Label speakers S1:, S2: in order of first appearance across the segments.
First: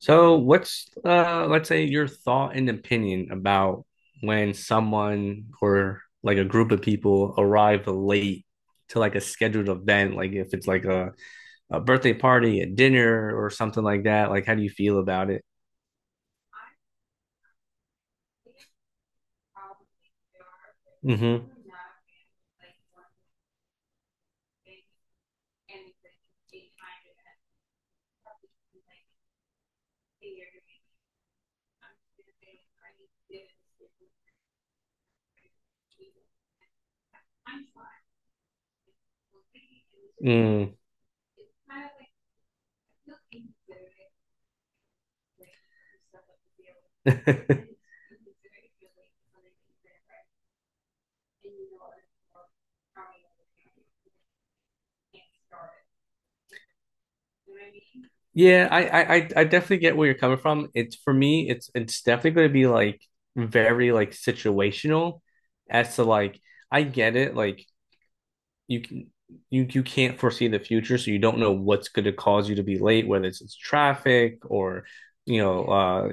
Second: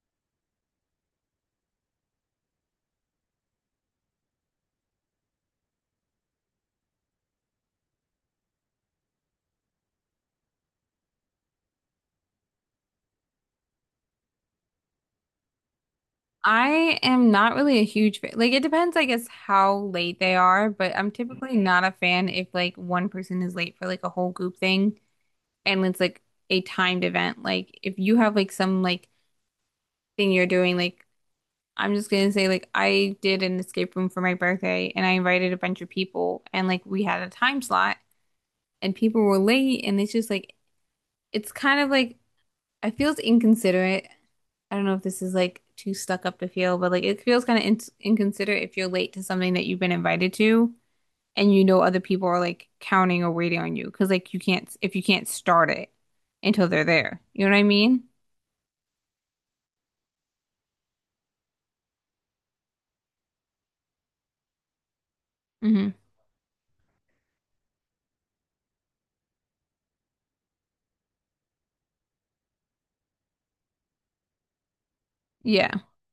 S1: So, what's let's say your thought and opinion about when someone or like a group of people arrive late to like a scheduled event, like if it's like a birthday party, a dinner, or something like that? Like, how do you feel about it?
S2: I am not really a huge fan. Like it depends, I guess, how late they are, but I'm
S1: Mm-hmm.
S2: typically not a fan if like one person is late for like a whole group thing and it's like a timed event. Like if you have like some like thing you're doing, like I'm just gonna say like I did an escape room for my birthday and I invited a bunch of people and like we had a time slot and people were late and it's just like
S1: Mm.
S2: it's kind of like it feels inconsiderate. I don't know if this is like too stuck up to feel, but like it feels kind of in inconsiderate if you're late to something that you've been invited to and you know other people are like counting or waiting on you because like you can't if you can't start it until they're there. You know what I mean?
S1: Yeah, I definitely get where you're coming from. It's for me, it's definitely going to be like very like situational
S2: Hmm.
S1: as to like I get it. Like you can you can't foresee the future, so you don't know what's going to cause you to be late, whether it's traffic or you know
S2: Yeah.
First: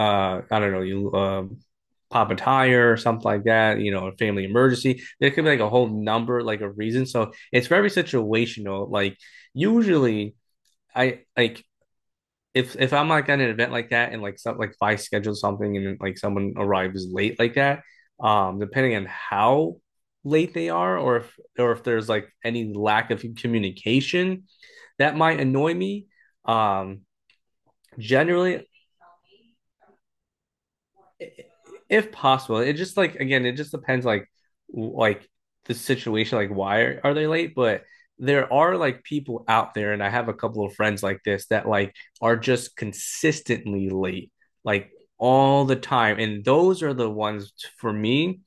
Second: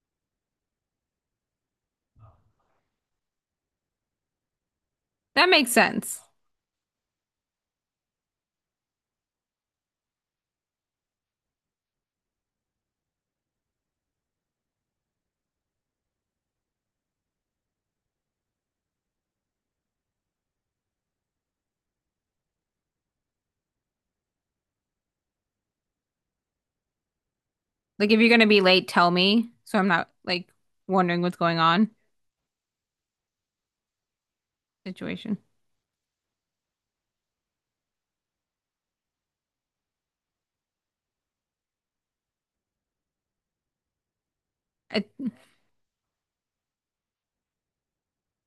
S1: I don't know you pop a tire or something like that, you know, a family emergency. There could
S2: That
S1: be like a
S2: makes
S1: whole
S2: sense.
S1: number, like a reason. So it's very situational. Like usually I like if I'm like at an event like that and like some like if I schedule something and like someone arrives late like that, depending on how late they are or if there's like any lack of communication, that might annoy me. Um,
S2: Like if you're gonna be
S1: Generally,
S2: late, tell me so I'm not like wondering what's going on
S1: if possible it just like again it just depends like
S2: situation.
S1: the situation like why are they late, but there are like people out there and I have a couple of friends like this that like are just consistently late like
S2: I
S1: all the time and those are the ones for me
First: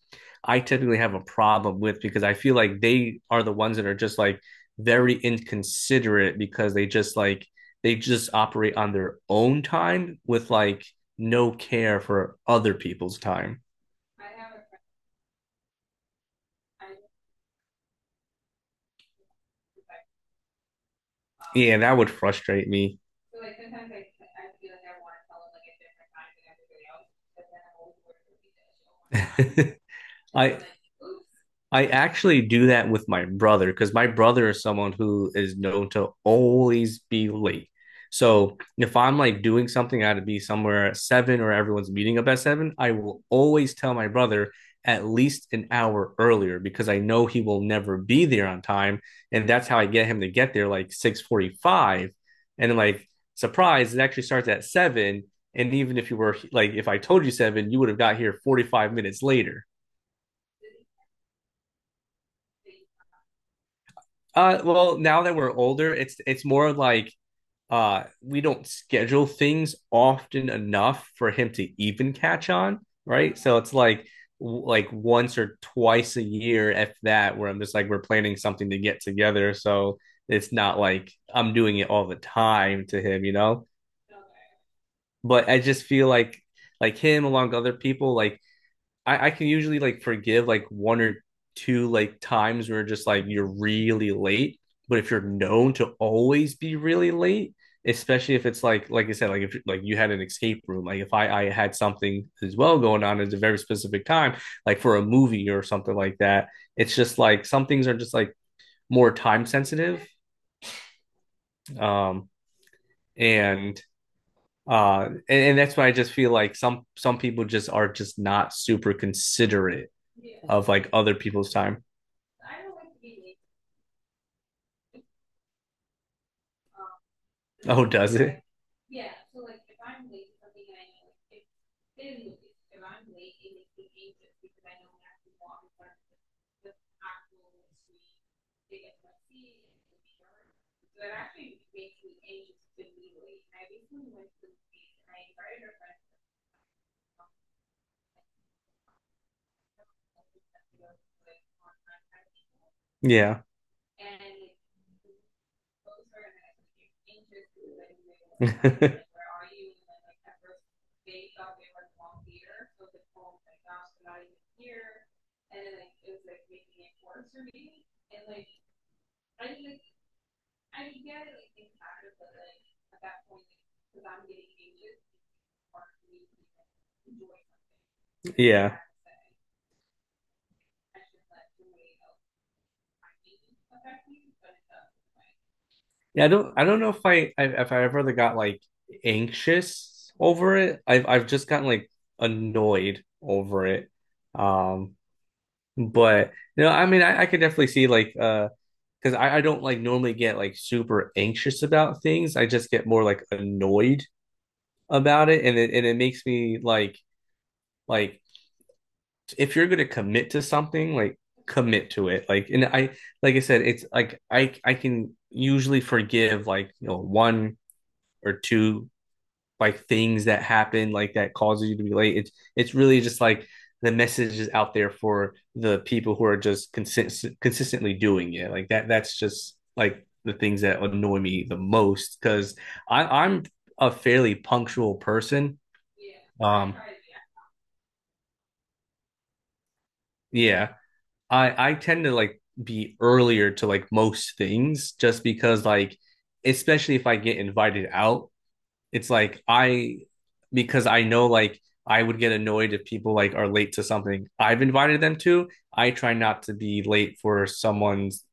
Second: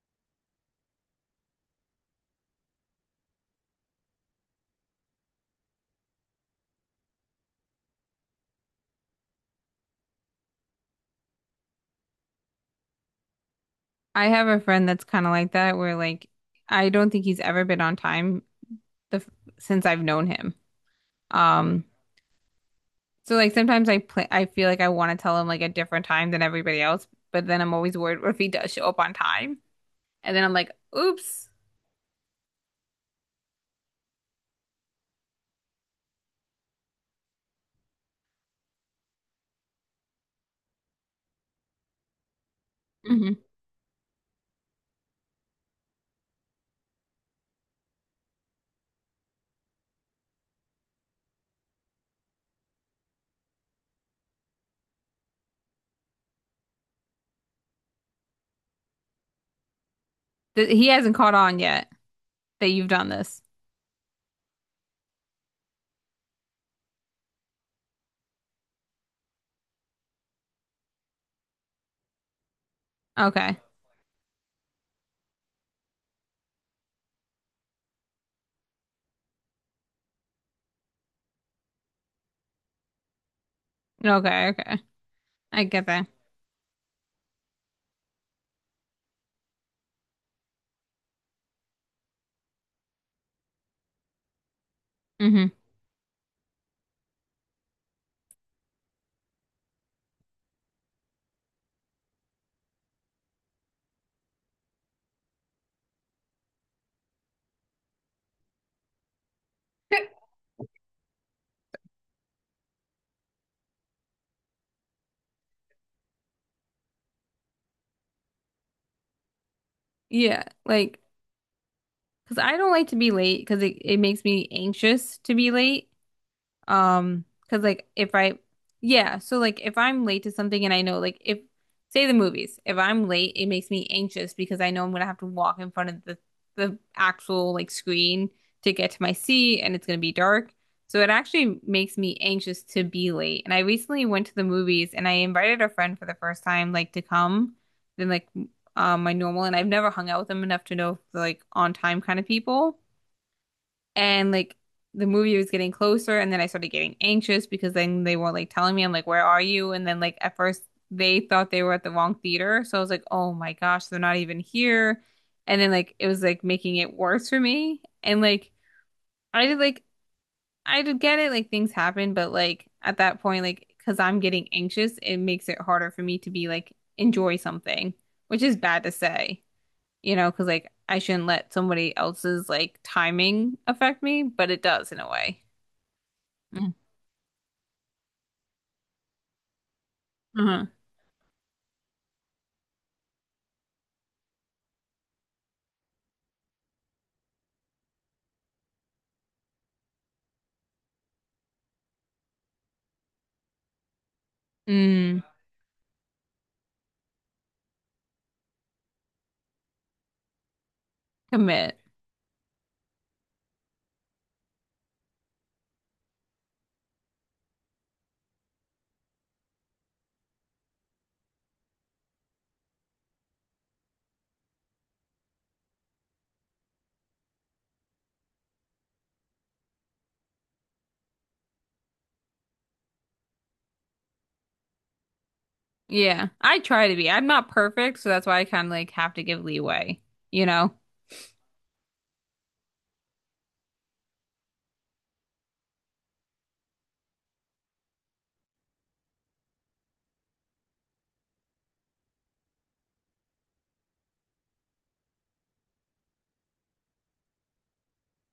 S1: I typically have a problem with because I feel like they are the ones that are just like very inconsiderate because they just like they just operate on their own time with like no care for other people's time.
S2: I have a friend that's kind of like that where like I don't think he's ever been on time the since I've known him.
S1: Yeah,
S2: Um,
S1: that would frustrate me.
S2: so like sometimes I feel like I want to tell him like a different time than everybody else, but then I'm always worried what if he does show up on time, and then I'm
S1: I
S2: like, oops.
S1: I actually do that with my brother because my brother is someone who is known to always be late. So if I'm like doing something, I had to be somewhere at seven or everyone's meeting up at seven, I will
S2: Hmm.
S1: always tell my brother at least an hour earlier because I know he will never be there on time. And that's how I get him to get there like 6:45. And then like surprise, it actually starts at seven. And even if you were like if I told you seven, you would have got here 45 minutes later.
S2: Th he hasn't caught on yet that you've done this.
S1: Well, now that we're older, it's more like we don't schedule things often enough for him to even catch on, right? So
S2: Okay,
S1: it's like once or twice a year, if that, where I'm just like we're planning something to get together. So it's not like I'm doing it all the time to him, you know?
S2: okay, okay,
S1: But I
S2: I
S1: just
S2: get that.
S1: feel like him along with other people, like I can usually like forgive like one or two like times where just like you're really late. But if you're
S2: Hmm.
S1: known to always be really late, especially if it's like I said, like if like you had an escape room, like if I had something as well going on at a very specific time, like for a movie or something like that, it's just like some things are just like more time sensitive, um, and and that's why I just feel like some people just are just not super considerate, yeah,
S2: Yeah,
S1: of like
S2: like
S1: other people's time.
S2: because I don't like to be late because it makes me anxious to be late. Um, Cause
S1: Oh,
S2: like if
S1: does
S2: I,
S1: it?
S2: yeah, so like if I'm late to something and I know like if say the movies, if I'm late, it makes me anxious because I know I'm gonna have to walk in front of the actual like screen to get to my seat and it's gonna be dark. So it actually makes me anxious to be late. And I recently went to the movies and I invited a friend for the first time like to come than like my normal and I've never hung out with them enough to know if they're like on time kind of people
S1: Yeah.
S2: and like the movie was getting closer and then I started getting anxious because then they weren't like telling me, I'm like where are you, and then like at first they thought they were at the wrong theater, so I was like oh my gosh they're not even here, and then like it was like making it worse for me, and like I did like I did get it, like things happen, but like at that point, like because I'm getting anxious, it makes it harder for me to be like enjoy something, which is
S1: Yeah.
S2: bad to say, you know, because like I shouldn't let somebody else's like timing affect me, but it does in a way.
S1: Yeah, I don't I
S2: Mm.
S1: don't know if if I ever really got like anxious over
S2: Uh-huh.
S1: it. I've just gotten like annoyed over it. Um but you know, I mean I could definitely see like because I don't like normally get like super anxious about things. I just get more like annoyed
S2: Mm.
S1: about it and it makes me like if you're going to commit to something, like
S2: Commit.
S1: commit to it. Like I said, it's like I can usually forgive like you know one or two like things that happen like that causes you to be late. It's really just like the message is out there for the people who are just consistently doing it. Like that. That's just like the things that annoy me the most because I'm a fairly punctual person.
S2: Yeah. I
S1: Um,
S2: try to be. I'm not perfect, so that's why I kind of like have to give leeway, you
S1: yeah,
S2: know,
S1: I tend to like be earlier to like most things just because like especially if I get invited out, it's like I because I know like I would get annoyed if people like are late to something I've invited them to. I try not to be late for someone's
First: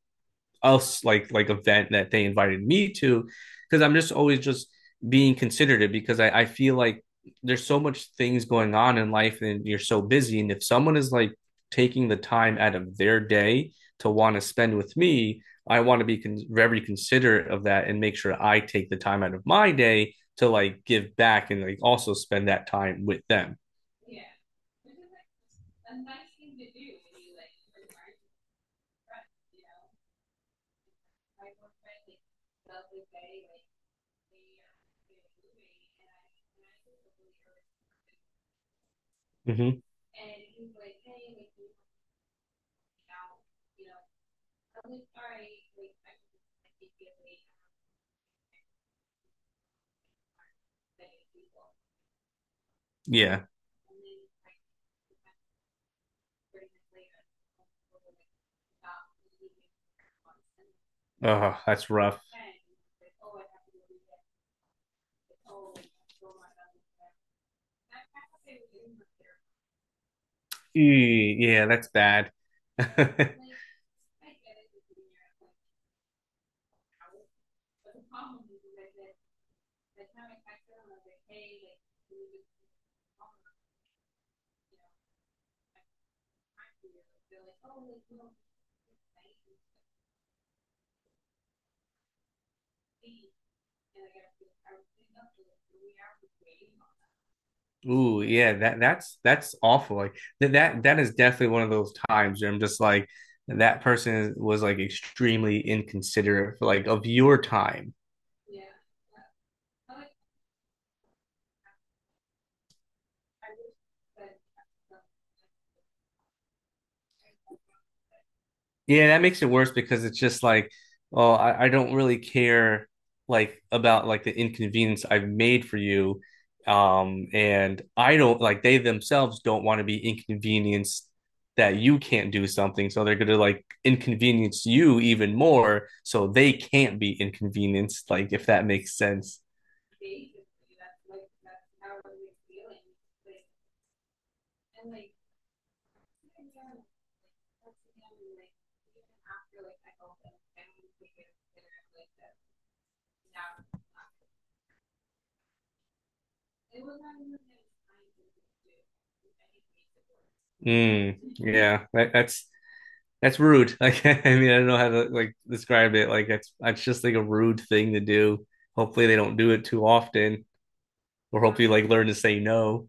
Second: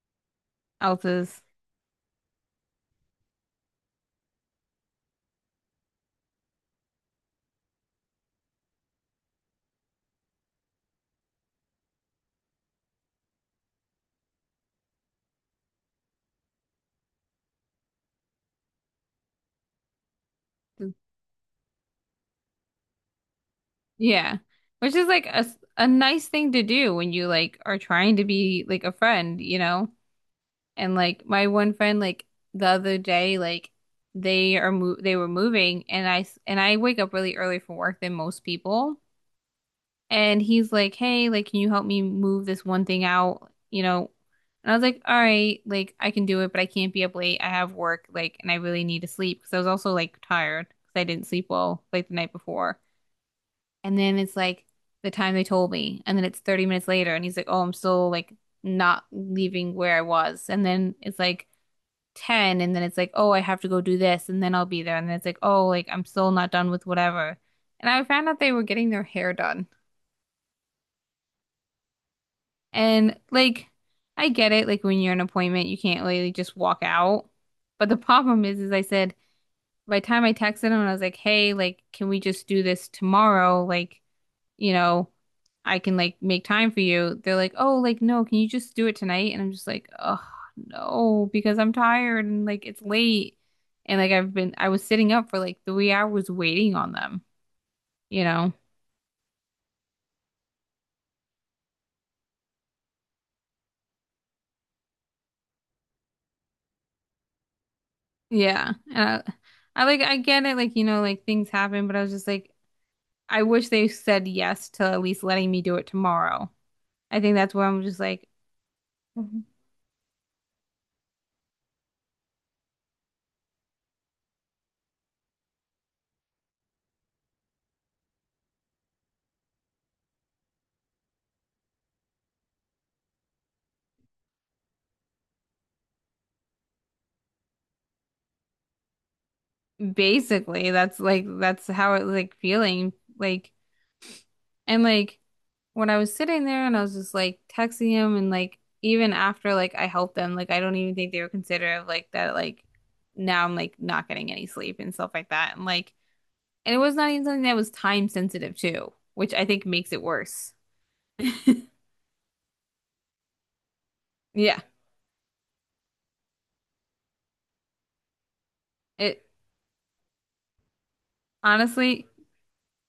S1: else
S2: else's.
S1: like event that they invited me to because I'm just always just being considerate because I feel like there's so much things going on in life and you're so busy and if someone is like taking the time out of their day to want to spend with me I want to be very considerate of that and make sure I take the time out of my day to like give back and like also spend that time with them.
S2: Yeah. Which is like a nice thing to do when you like are trying to be like a friend, you know? And like my one friend, like the other day, like they are mo they were moving, and I wake up really early for work than most people.
S1: Mm-hmm.
S2: And he's like, hey, like, can you help me move this one thing out? You know? And I was like, all right, like, I can do it, but I can't be up late. I have work, like, and I really need to sleep because I was also like tired because I didn't sleep well like the night before.
S1: Yeah.
S2: And then it's like the time they told me. And then it's 30 minutes later. And he's like, oh, I'm still like not leaving where I was. And then it's like
S1: Oh, that's rough.
S2: 10. And then it's like, oh, I have to go do this. And then I'll be there. And then it's like, oh, like, I'm still not done with whatever. And I found out they were getting their hair done.
S1: Ew, yeah, that's bad.
S2: And like I get it, like when you're in an appointment, you can't really just walk out. But the problem is I said by the time I texted him, I was like, hey, like, can we just do this tomorrow? Like, you know, I can like make time for you. They're like, oh, like, no, can you just do it tonight? And I'm just like, oh, no, because I'm tired and like it's late. And like I've been, I was sitting up for like 3 hours waiting on them,
S1: Ooh,
S2: you know?
S1: yeah, that's that's awful. Like that that is definitely one of those times where I'm just like that person was like extremely inconsiderate, like of your time.
S2: Yeah. And I get it, like, you know, like things happen, but I was just like, I wish they said yes to at least letting me do it tomorrow. I think that's where I'm just like,
S1: Yeah, that
S2: mm-hmm,
S1: makes it worse because it's just like, oh, I don't really care like about like the inconvenience I've made for you. And I don't like they themselves don't want to be inconvenienced that you can't do something. So they're gonna like inconvenience you even more so they can't be inconvenienced, like if that makes sense.
S2: basically, that's like, that's how it like feeling. Like, and like when I was sitting there and I was just like texting him and like, even after like I helped them, like, I don't even think they were considerate of like that, like, now I'm like not getting any sleep and stuff like that. And like, and it was not even something that was time sensitive too, which I think makes it worse.
S1: Mm, yeah, that's rude. Like, I mean, I
S2: Yeah.
S1: don't know how to like describe it. Like, that's just like a rude thing to do. Hopefully, they
S2: It
S1: don't do it too often, or hopefully, like
S2: honestly,
S1: learn to say no.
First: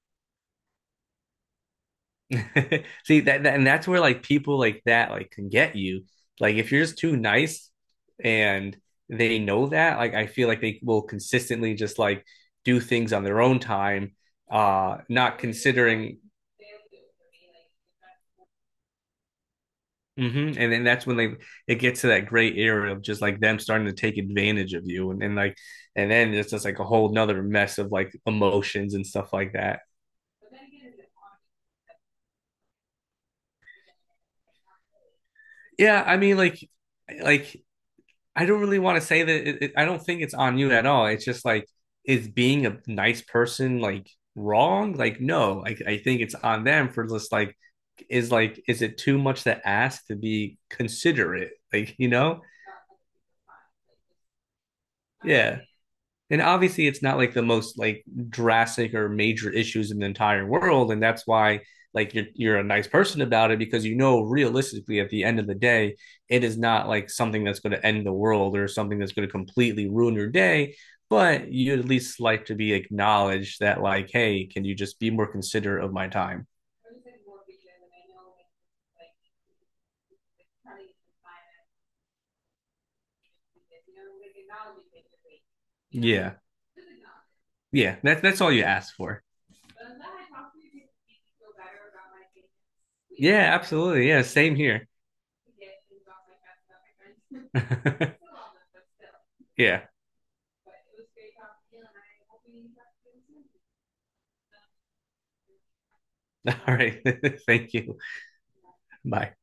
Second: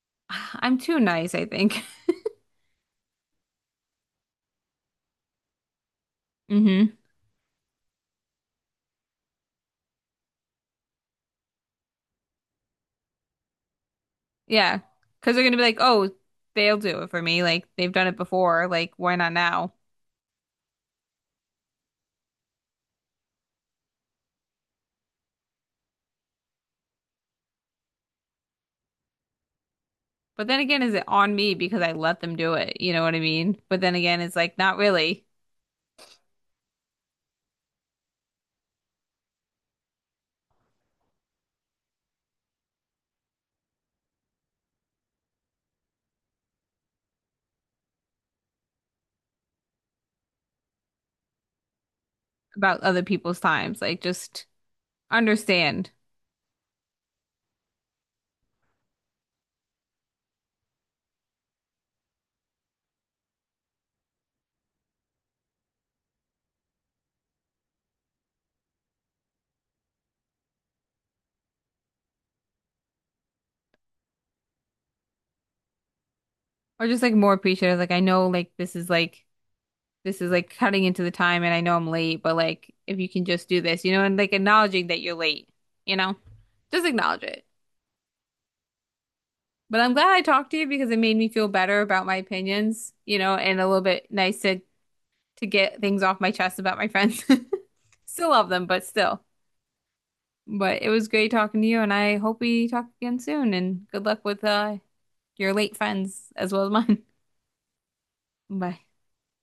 S2: I'm too nice, I think.
S1: See and that's where like people like that like can get you. Like, if you're
S2: Hmm.
S1: just too nice, and they know that, like, I feel like they will consistently just like do things on their own time,
S2: Yeah. Because
S1: not
S2: they're going to be like, oh,
S1: considering.
S2: they'll do it for me. Like, they've done it before. Like, why not now?
S1: Mm-hmm. And then that's when they it gets to that gray area of just like them starting to take advantage of you, and then like, and then it's just like a whole nother mess of like emotions and stuff like that.
S2: But then again, is it on me because I let them do it? You know what I mean? But then again, it's like not really
S1: Yeah, I mean, like I don't really want to say that. I don't think it's on you at all. It's just like is being a nice person like wrong? Like, no, I think it's on them for just like is it too much to ask to be considerate? Like, you know,
S2: about other people's times. Like, just
S1: yeah.
S2: understand,
S1: And obviously it's not like the most like drastic or major issues in the entire world and that's why like you're a nice person about it because you know realistically at the end of the day it is not like something that's going to end the world or something that's going to completely ruin your day, but you at least like to be acknowledged that like hey can you just be more considerate of my time.
S2: or just like more appreciative. Like, I know like this is like, this is like cutting into the time and I know I'm late, but like, if you can just do this, you know, and like acknowledging that you're late, you know,
S1: Yeah,
S2: just acknowledge it.
S1: yeah, that, that's all you ask for.
S2: But I'm glad I talked to you because it made me feel better about my opinions, you know,
S1: Yeah,
S2: and a little bit
S1: absolutely, yeah,
S2: nice
S1: same here.
S2: to get things off my chest about my friends. Still love them, but still.
S1: Yeah.
S2: But it was great talking to you, and I hope we talk again soon. And good luck with your late friends as well as
S1: All right.
S2: mine.
S1: Thank you.
S2: Bye.
S1: Bye.